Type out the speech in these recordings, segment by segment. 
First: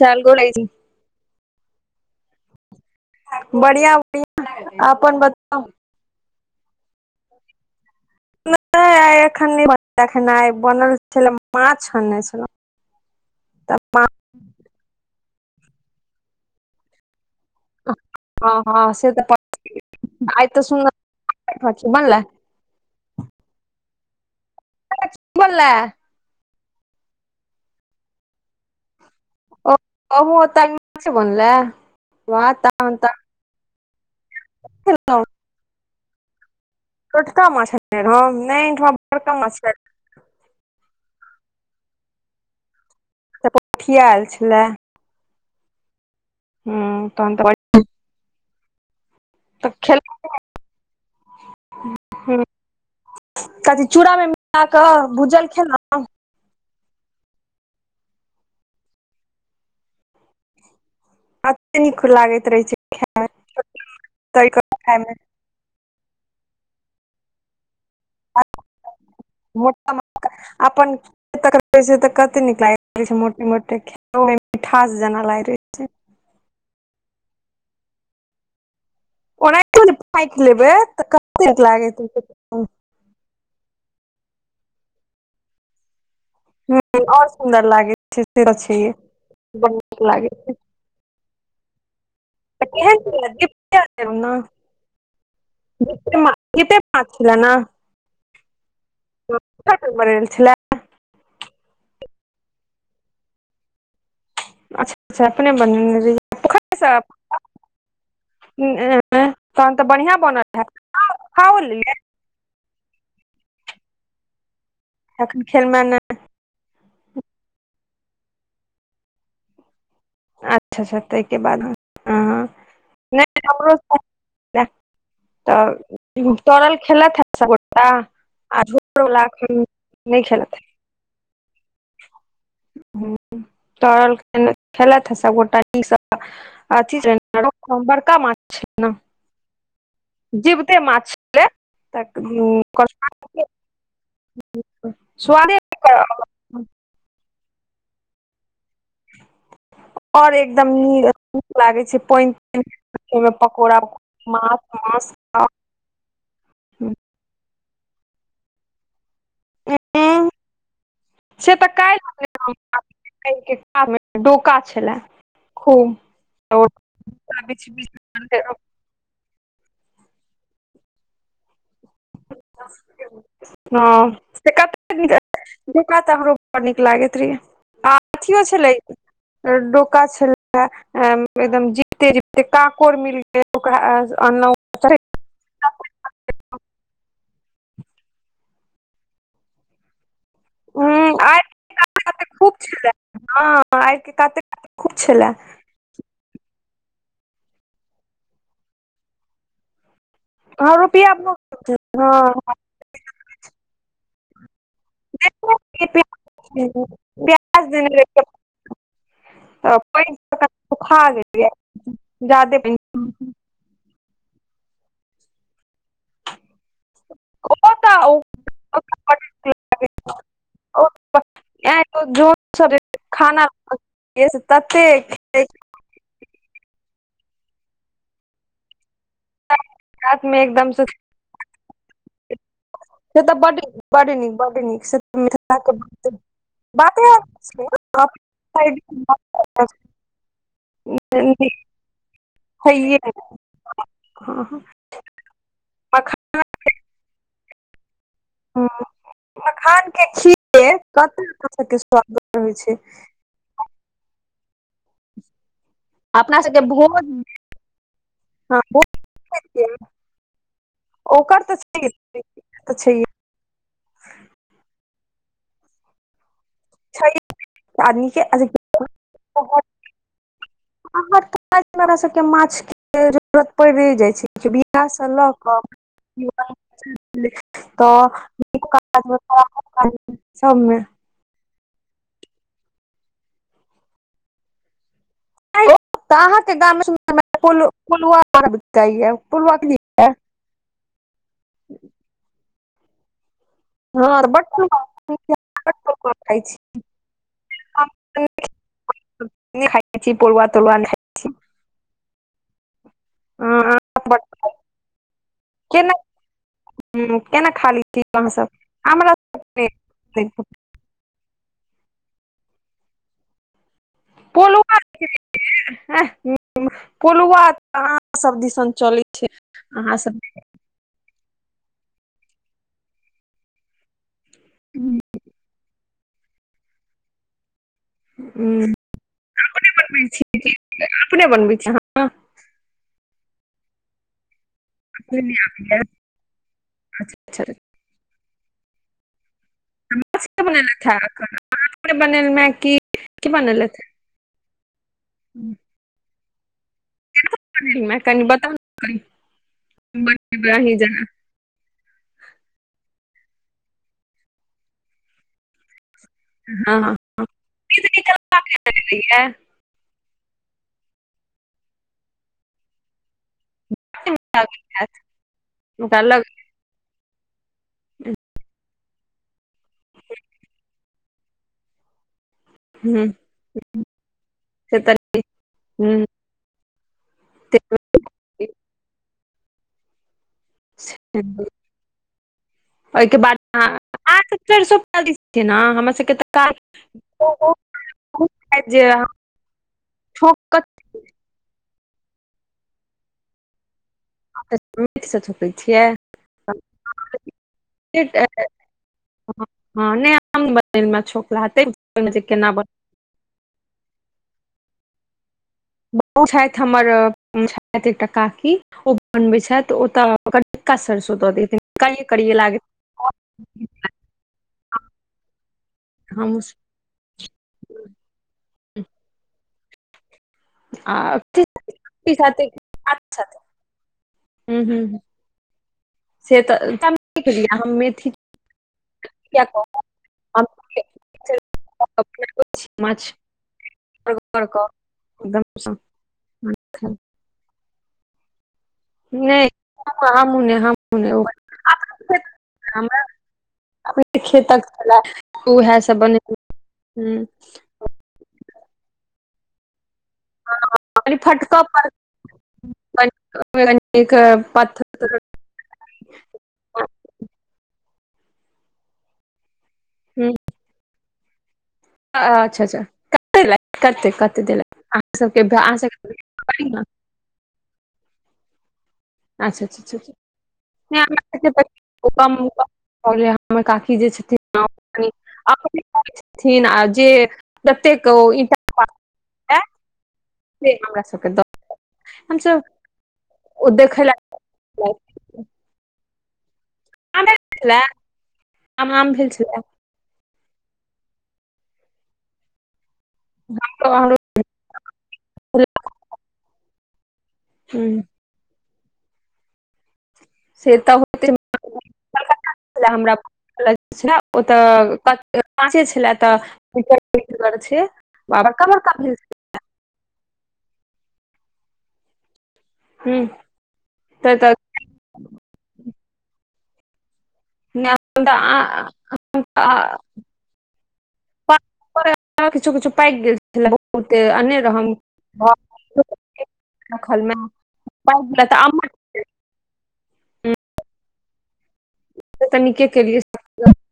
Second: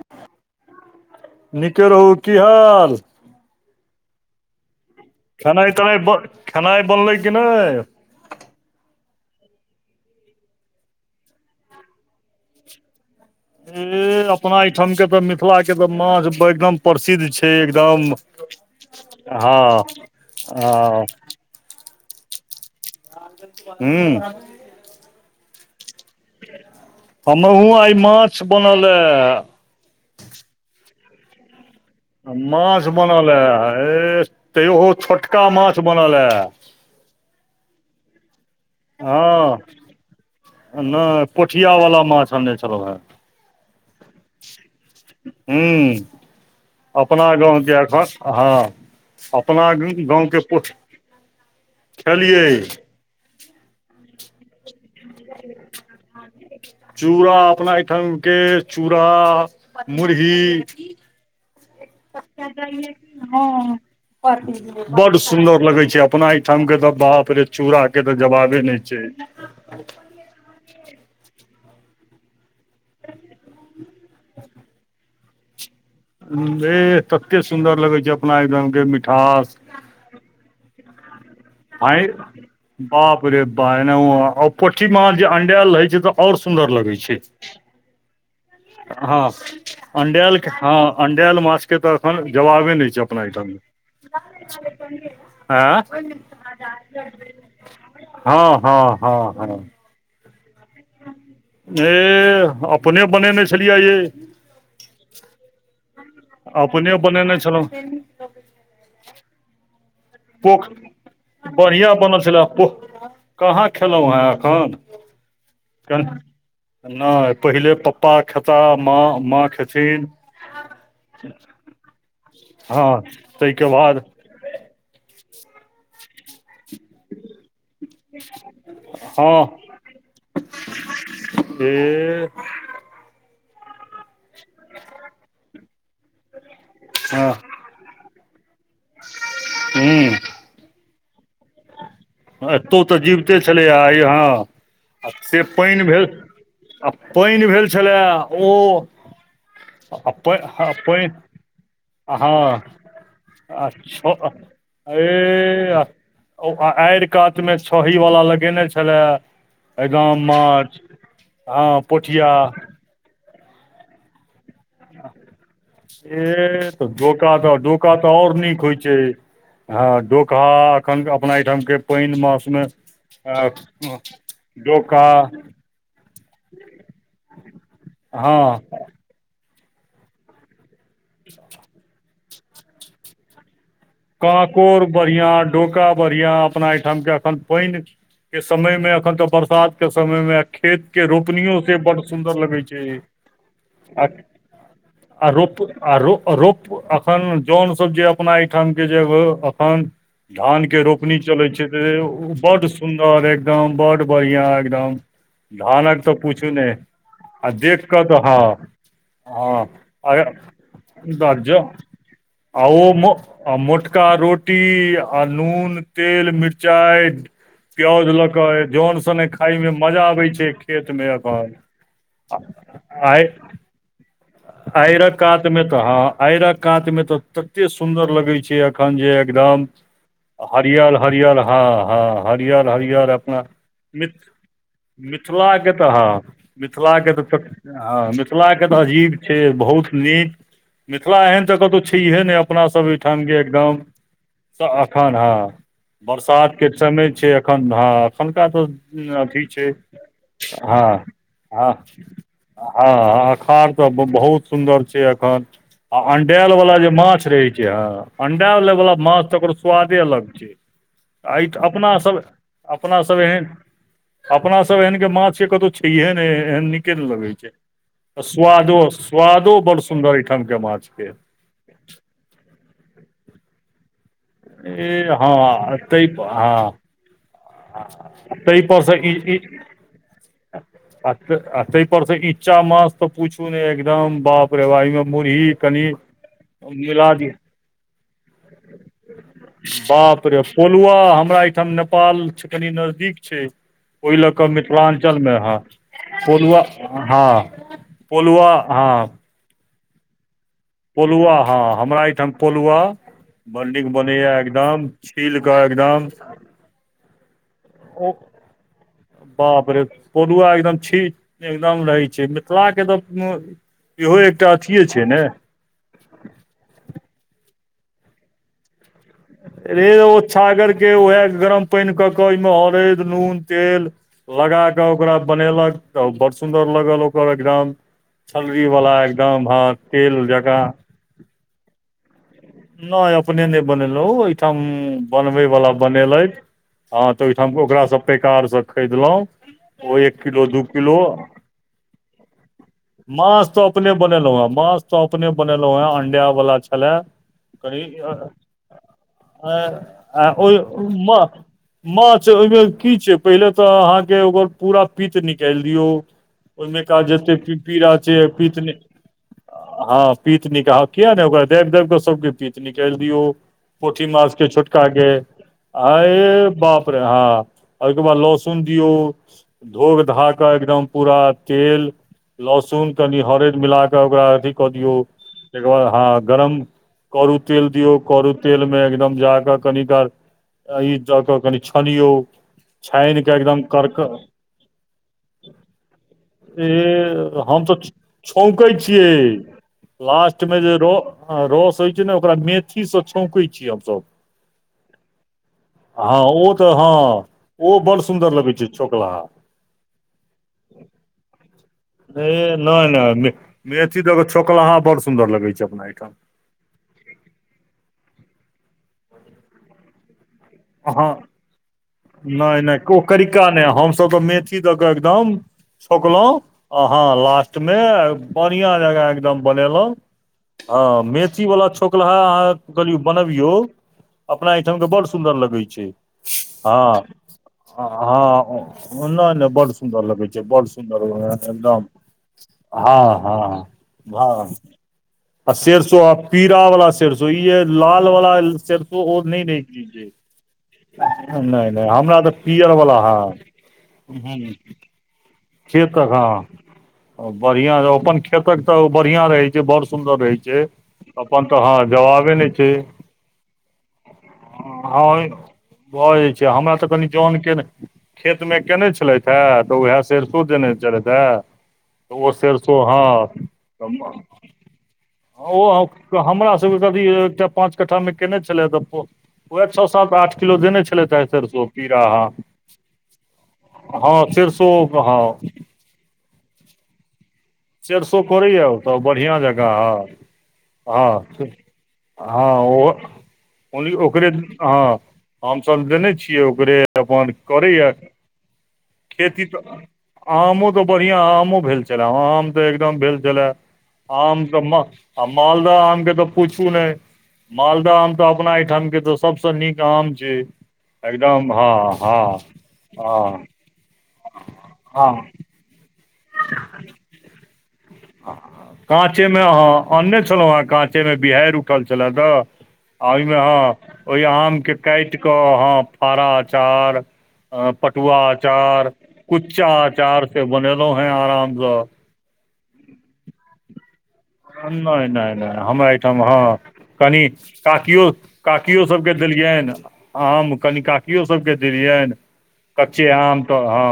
चाल गोलै छै। नीके रहू कि हाल बढ़िआ बढ़िआ। अपन खेनाइ तेनाइ बन खेनाइ बनलै कि नहि। न बनल छल मछ आने छल ए अपना एहिठाम के तऽ मिथिला के तऽ माछ एकदम प्रसिद्ध छै। एकदम हँ हँ से तऽ ह ह बनल हू। अी बोलै। हमरहूँ आइ माछ बनल हे ओ तऽ बनलै वाह माछ तहन तऽ बनल हए तहो खेलहुँ छोटका माछ बनल हए छोटका माछ नहि एहिठमा बड़का हँ माछ नहि पोठिया वाला माछ आने छलहूँ हे कि आयल छलै ह्म हूँ अपना तहन तऽ गाव के एखन हँ अपना तऽ खेलहुँ गाव के पोठी खेलियै। कथी चूड़ा मे मिल कऽ भूजल खेलहुँ चूड़ा अपना एहिठाम के चूड़ मुरही। कते नीक लागैत रहै छै ह। तरि कऽ खाय मे सुंन्दर लगे छै अपना एहिठाम के तऽ बाप रे चूड़ा के तऽ जवाबे ने छै। म अपन कते नीक लाग रह छै मोटे मोटे मिठास जेना लाग रहे छै ह तते सुन्दर लगे छै अपना एकदम के मिठास ओनाहितो पाकि लेबै त आय बाप रे ब [unintelligible] ए पी म अंडाल रहै छै तऽ और सुन्दर लगे छै आओर सुन्दर लागै छै से तऽ छैहे ह बड़ नीक लागै अंडल के छै ह अंड माछ के तऽ एखन तऽ जवाबे नहि केहन छै अपना छलै एहिठाम मे जीपे लेब ने आ इत पच छल ने हँ हँ हँ हँ बे छलै अपने बनेने छलियै ये अच्छा अच्छा अपने बन। अपने बनेने छलहुँ। ह अ तहन तऽ बढ़िया पोख बढ़िआ बनल छलए प कहाँ खेलहुँ हे एखन तन खेलबा। नहि पहिले पप्पा खेता माँ, माँ खेथिन अच्छा अच्छा ताहिके बाद हैं हँ नहि ताहिके बाद नहि तऽ। तरल खेलत है आ हँ नहि खेलत है हे ह तल खेल ह सभगोटा न अथ बड़का माछ छै ने। हू। जीवते माछ तऽ एतहूँ तऽ जीबिते छलैएहाँ आ से स्वादे पानि भेल। आओर आ पानि भेल छलए ओ आ एकदम पानि। नीक लागै छै पानि हँ तानि ओहिमे पकौड़ा अच्छा माछ मास ओ आ आड़ि कातमे छै ही वला लगेने छलए ह एदम माछ हँ पोठिया। के कऽ डोका छलए तऽ डोका तऽ बीच डोका तऽ आऔर बीच न खोज डोका अखन अपना एहिठाम के। पानि मासमे हँ से कते डोका नीक डोका तऽ हमरो बड़ नीक लागैत रहियै आ अथि हँ छलै डोका छल एकदम जीते जीते काकोड़ मिल गेल ओकरा अनलहुँ काकोर बढ़िया डोका बढ़िया अपना एहिठाम के एखन पानि के समय मे एखन तऽ बरसात के समय मे। खेत के हूँ आरि रोपनियो से बड़ के काते सुंदर खूब लगे छै छलै हँ आ आके कात कऽ खूब छल आ रोप आ रो रोप एखन जन सभ जे अपना एहिठाम के जेग एखन धान हँ के रुपया रोपनी चले छै बड़ सुन्दर एकदम बड़ बढ़िया एकदम। भानक तऽ पूछू ने आ प्याज देख देने कऽ तऽ रहियै ह हँ पानि सुखा गेलै अर जादे पानि आउ [unintelligible] आ मोटका रोटी आ नून तेल मिरचाई पियौज ओ लऽ कऽ तऽ जन स ने खाय मे मजा आबै छै ओ खेत मे एखन [unintelligible] खाना तते आइर कात कात रात मे तऽ हँ आयर कात मे तऽ तते सुन्दर लगै छै एखन जे एकदम मे एकदम से हरियर हरियर ह ह हरिहर हरिअर से तऽ अपना बड बड मिथ् नीक बड नीक से त मिथिला के मिथिलाके तऽ हँ बात मिथिलाके बाते तऽ छोट हँ मिथिलाके तऽ अजीब छै बहुत नीक मिथिला एहन तऽ कतौ छैहे नहि अपनासभ छैहे ओहिठामके एकदम अखन हँ मखान बरसात के चमय छै अखन हँ एखुनका तऽ अथी छै मखान के खीर ह कते अपना ह ह सबके स्वाद रहै छै ह खार तऽ ब बहुत सुन्दर छै एखन आ अपना अंडेऽल सबके वाला जे भोज माछ रहै छै ह हँ अंडेल भोज वला माछ त ओकर के स्वादे अलग छै ओकर आई तऽ छैहे अपनासभ तऽ छैहे अपनासभ एहन अपना सब एहन के माछ के कतौह छैहे नै एहन नीके नै लगै छै तऽ आर निके स्वादो स्वादो बड़ सुन्दर एठाम के माछ के अहाँ हमरा सबके माछ के जरूरत पैड़े जाइ छै बियाह स ए लऽ कऽ हँ ताहि हँ [unintelligible] ताहि पर तऽ से ई ई [unintelligible] आ आ तै पर स इच्चा मास तऽ पूछू नहि एकदम बाप रे बाह एहिमे मुरही कनि तऽ मिला दियौ अहाँके गाम [unintelligible] बाप पोलुआ हमरा एहिठाम नेपाल कनि नजदीक छै ओई हँ तऽ लऽ कऽ बड मिथिलाञ्चल मे आहां खाइ छी पोलुआ हँ पोलुआ अहां नया खाइ छी पोलुवा तोलुवा पोलुआ हाँ हमरा एहिठाम पोलुआ नहि बल्डिंग खाइ बनैया एकदम छील कऽ एकदम हूं केना खा लै छी ओ अहाँ सब हमरा बापरे पोलुआ एकदम छी एकदम रहै छै मिथिलाके तऽ इहो एकटा अथि ये छै ने [unintelligible] हाह हूं पोलुव आहाँ सब दिसन चलै रे अहाँ ओ सब छागरके उएह गरम पनि कऽ कऽ ओहिमे हरैद नून तेल लगा कऽ ओकरा बनेलक त बड़ सुन्दर लगल ओकर एकदम छल्री वालला एकदम हँ तेल जकाँ अपने बनबै छी आंहा नय अपने नय बनेलउ ओइठम बनबै अहाँ बला बनेलैथ हँ तऽ अच्छा ओहिठाम ओकरा सब पैकारसँ खरीदलहुं ओ एक अच्छा किलो दू बनेलथि हे किलो [unintelligible] की माछ तऽ बनेलथि अपने बनेलहुँ हें माछ तऽ अपने बनेलहुँ हें अंडा वला छलए हे कनि बताउ ने कनि बनेबै अहीं जेना [unintelligible] माछ ओहिमे की छै पहिले तऽ अहाँके ओकर पूरा पित निकालि दियौ ओई हँ हँ मेका जते पी नीक पीरा छैे निकलि पीतने गेलैये हँ पीत निका किया नहि ओकरा दाबि दाबि कऽ सबके पीत निकालि दियौ पोठी माछ के हैत छुटकागे ओकरा आय लग बाप रे आ ओहिके बाद लहसुन दियौ धोोक धा क एकदम पूरा तेल लहसुन हूँ कनि हरद मिला क ओकरा अथी क से दियऔ तऽ तकर बाद हूँ हंँ गरम करू तेल दियऔ करु तेल मे एकदम जाकर कनिकार ई जाक कनि छानियों ओहिके छैयन के बाद एकदम अहाँ करक अहाँ सब चरि सुपौल दिस छियै ने हमरा सबके तऽ ऐ हम त छौकै काज जे अहाँ छियै ठोक लास्टमे जे र रस होइ छै ने ओकरा मेथीसँ छौकै छियै हमसभ मेथसँ ठोकै छियै हँ ओ त हँ ओ बड़ सुन्दर हँ लगै छै चौकला हंँ आंन बरतंन मे छौक लाहँ हेतैय ए नह नह मे मेथी दक छौकला अहा बड़ सुन्दर लगै छ उ छैत हमर छैत काकी ओ खुब बनबै छैत ओत हँ करिये लागैत नहि नहि को कैरका नहि हमसभ त मेथी द क एकदम छौकलहुँ हम आ हँ लास्टमे बढ़िआँ जका एकदम बनेलहुँ आ हँ मेथी वालला छोकलहा साथे अहाँ कनियौ बनबियौ अपना हूं एहिठाम हूं के बड़ सुन्दर लगै छै से तऽ हँ केलियै हम मेथी हँ अना किया नयै को बड सुन्दर लगै छै हम जेए बड सुन्दर एकदम ह माछ ह कर ह कऽ आ एकदम सेरसो आ पीरा वाला सेरसो य लाल वाला सेरसो नहि आहँ मने हम नहि नहि हमरा त पीअर बला हमरा अपने हँ खेतक छले उएह सब जेक बने हँ बरिया अपन खेतक त बढ़िया रहे छै बड़ सुंन्दर रहै जे अपनत फटक हंँ पर जवाबे नहि छै कनिक हँ पत्थर हँ भजाइ छै हमरा त कनि जन के खेत मे केने छेलत हे त हूं सेरसो देने चलैत हैत ओ अच्छा अच्छा सरसो कते हँ देलथि कते कते देलथि अहाँ सबके अहाँ ओहम सबके क हमरा पड़ी सबके ने कभि एकटा पाँच कट्ठा मे केयने छले त अच्छा उएह अच्छा छओ अच्छा सात अच्छा आठ किलो देने छलैथ त सरिसो पीरा हँ पहिले हमर काकी जे छथिन क हब अप छथिन जे जतेक ओ सरसो ईटा फरड़ैयए ओत बरिया लए जका से हमरा हँ सबके द हँ हँ हमसब ओ ओ देखै ओकरे लए हँ हमसभ देने छियै ओकरे अपन आमे छलै करैए आम आम भेल खेती छलै त आम त बढ़िआँ आमो भेल छल आम त एकदम भेल छलय हमरो आम त आ मालदह आम के त पूछू नहि मालदह हूँ आम अपना एहिठाम के दोस सबसँ नीक आम छै से तऽ होते एकदम हँ हँ हँ ओ त हँ काँचे छल त कि करबै तैयदुआरे छै आ बड़का बड़का भेल काँचे मे अहाँ अनने छलहुं हें काँचे मे बिहाड़ि उठल छले हुँ ओहिमे हँ ओहि तऽ आम के काटि क हंँ फाराचार अ पटुआ अचार कुच्चा आचार से बनेलो हैं आरामसँ आ किछु किछु पाइक गेल छलै बहुते अने [inaudible] रहम नै नै नै हमरा एहिठाम हँ कनि रखल मे काकियो पाकि गेल तऽ काकियो अम्मा सब देलियनि आम कनी काकियो सबके देलियनि तऽ [inaudible] नीके कच्च केलियै आम तऽ हँ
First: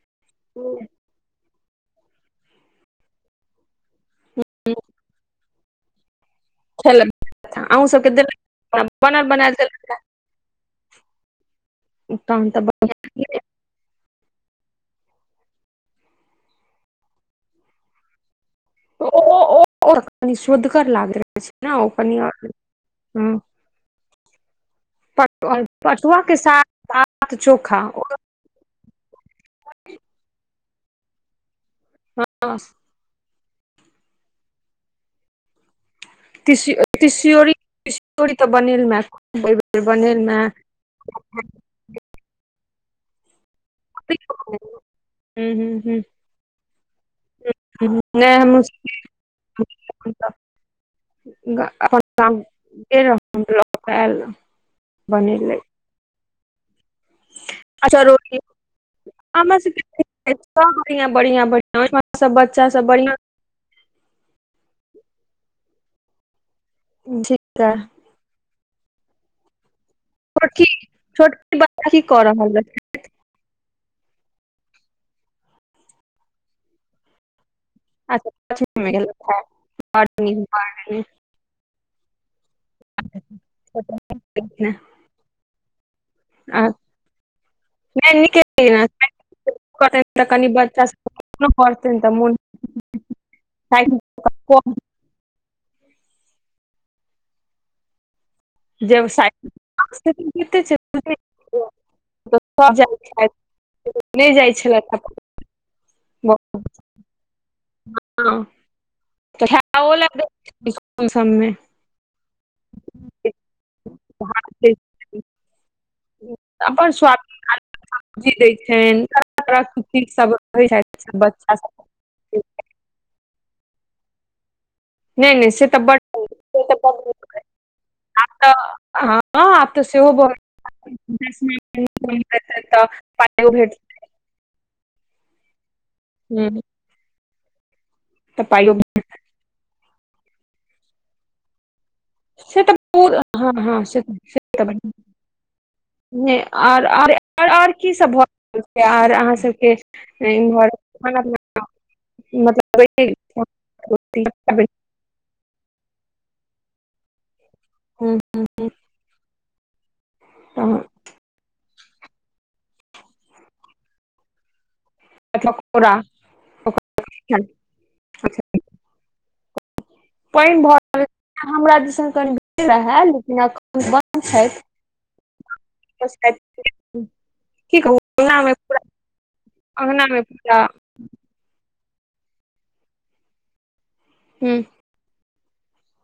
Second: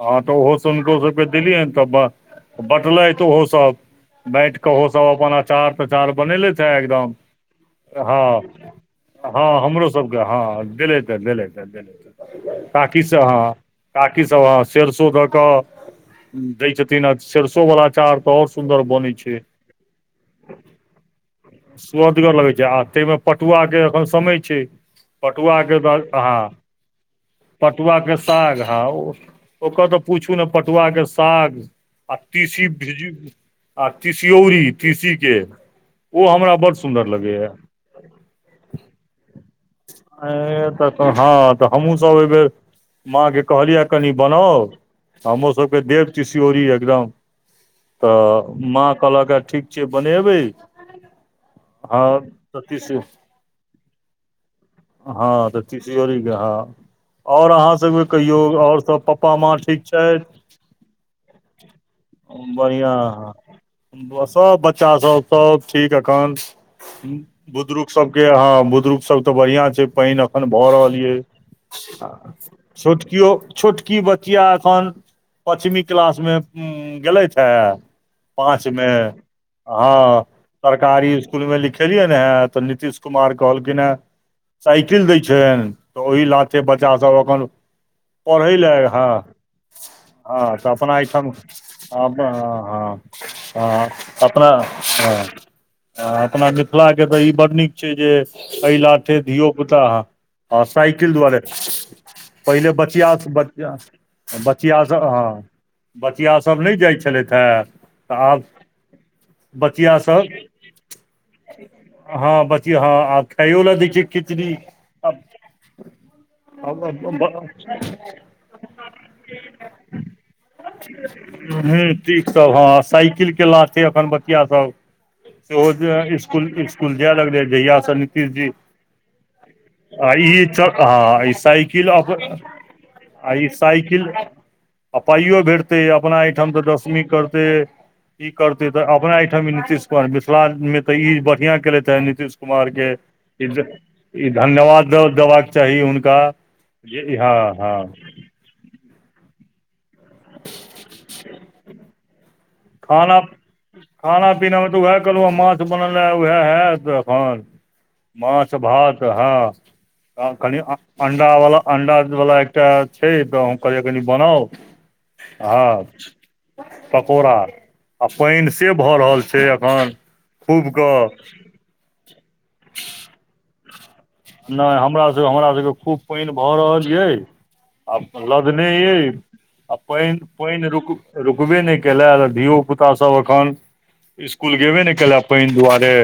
हँ तऽ ओहो सब हुनको सबके देलियै तऽ बँटलैथ ओहो सब बाँट कह सब अपन अचार प्रचार बनेले थ हँ खेलक एकदम अहूँ सबके हँ [inaudible] देलक बनल बनायल हँ हमरो सबके हँ दैलैथ हँ दैलैथ हँ देलक तहन तऽ दैलैथ [inaudible] काकीसभ हँ काकीसभ हऽ सरसो दऽ कऽ दै छथिन आ सरसो वला आचार तऽ और सुन्दर बनैत छै ओ ओ कनि सोदगर लागैत रहै छै ने [inaudible] ओ कनि स्वदगर आओर लगै छै आ ताहिमे पटुआ के एखन समय छै पटुआ केँ द पटुआ दाहा के साथ [inaudible] चोखा पटुआ केँ साग हँ ओकर तऽ पूछू नऽ पटुआ केँ साग आ तीसी भीजीग आ तीसीऔरी तीसी केँ ओ हमरा तिसि बड सुन्दर लगैय तिसियोरी [unintelligible] मे ऐ तऽ हँ तऽ हमहुँ सब एहि बेर माँ केँ कहलियै कनि बनाउ हुं हमरो हुं सबके हुं देब तीसऔरी एकदम नहि तऽ हमहुँ माँ कहलक ह ठीक छै बनेबै [unintelligible] ल [unintelligible] हँ तऽ तीसऔरी कऽ हँ और अहाँ आ सभके चरौरी कहियौ और सभ पप्पा माँ हमरा ठीक छैथ सबके सब बढ़ियां बढ़ियां बढ़ियां ओहिठमा सब हम बच्चा सब बढ़िआँ बढ़ियां बऽसभ बच्चासभ सब ठीक एखन [inaudible] ठीक है बुदुरुक सभ केँ हँ बुदुरूक सब तऽ बढ़ियां छै पाइन अखन छोटकी भऽ रहल ये छोटकी बच्चा की कऽ रहल [inaudible] रहै छोटकियो - - छोटकी बचिया एखन पचमी क्लास मे गैलैथ है अच्छा पाछू पाँचमे मे गेलै खाय [inaudible] हँ नीक सरकारी इस कुल मे लिखेलियै है तऽ नितीश कुमार कहलखिन है [unintelligible] साइकिल दै छै तऽ ओहि लाथै बच्चा सब एखन नीके पढ़ै लऽ हँ करतनि [inaudible] कनि हँ तऽ बच्चा अपना एहिठाम सब पढ़तनि तऽ अप हँ मोन हँ हँ अप अपना हँ आ अपना मिथिला के तऽ इ बड नीक छै जे एहि ला जे - - थै धियओ साइड पुता कते [inaudible] हँ छै साइकिल द्वारे त पहिले सब जाइ बचिआ छथि थऽ [inaudible] बच नहि जाइ बचिआ छलथि सब हँ बचिाया सभ नहि जाइत छलैथ है बचिया सब [unintelligible] हँ बच्चि हँ आ खाइयो लऽ दै छै खिचड़ी [inaudible] हूँ [unintelligible] हू ठीक सब हँ साइकिल केँ लाथै एखन बच्चिया सब नहि नहि से तऽ बड ओ इसकुल से तऽ इसकुल बड जाय लगले जहियस नीतीश जी हँ आब तऽ [inaudible] आ सेहो इ च हँ इ बहुत साइकिल अप तऽ आइ पाइयो भेट साइकिल आ पाइयो भेटतै अपना एहिठाम तऽ दसमी करतै ई करते तऽ अपना एहिठ। नितिश कुमार मिथिला मे तऽ ई बढ़िया केले हे नितिश कुमार के हुनका बढ़आ जे हँ आर हँ की सभ भ आर अहाँ सभके इ मतलब खाना खाना पीना मे मतलब उएह कहलहुँ ह माछ बनल ह उएह हत एखन माछ भात हँ ख अंडा वाला अंडा वाला एकटा छै तऽ क कनि बनाउ हँ पकौड़ा पकौड़। आ पानि से भऽ रहल छै एखन पानि खूब भर कऽ हमरा दिस कनि भीड़ रहै लेकिनख। नहि हमरा सभके हमरा सभके खूब छथि पानि भऽ रहल ये की कहू आ अङ्गना मे लदने पूरा यो आ अङ्गना पान मे पूरा पानि रुक रुकबे नहि केले धियो पुता सभ अखन हूँ स्कूल गेबे ने केल। पान दुआरे।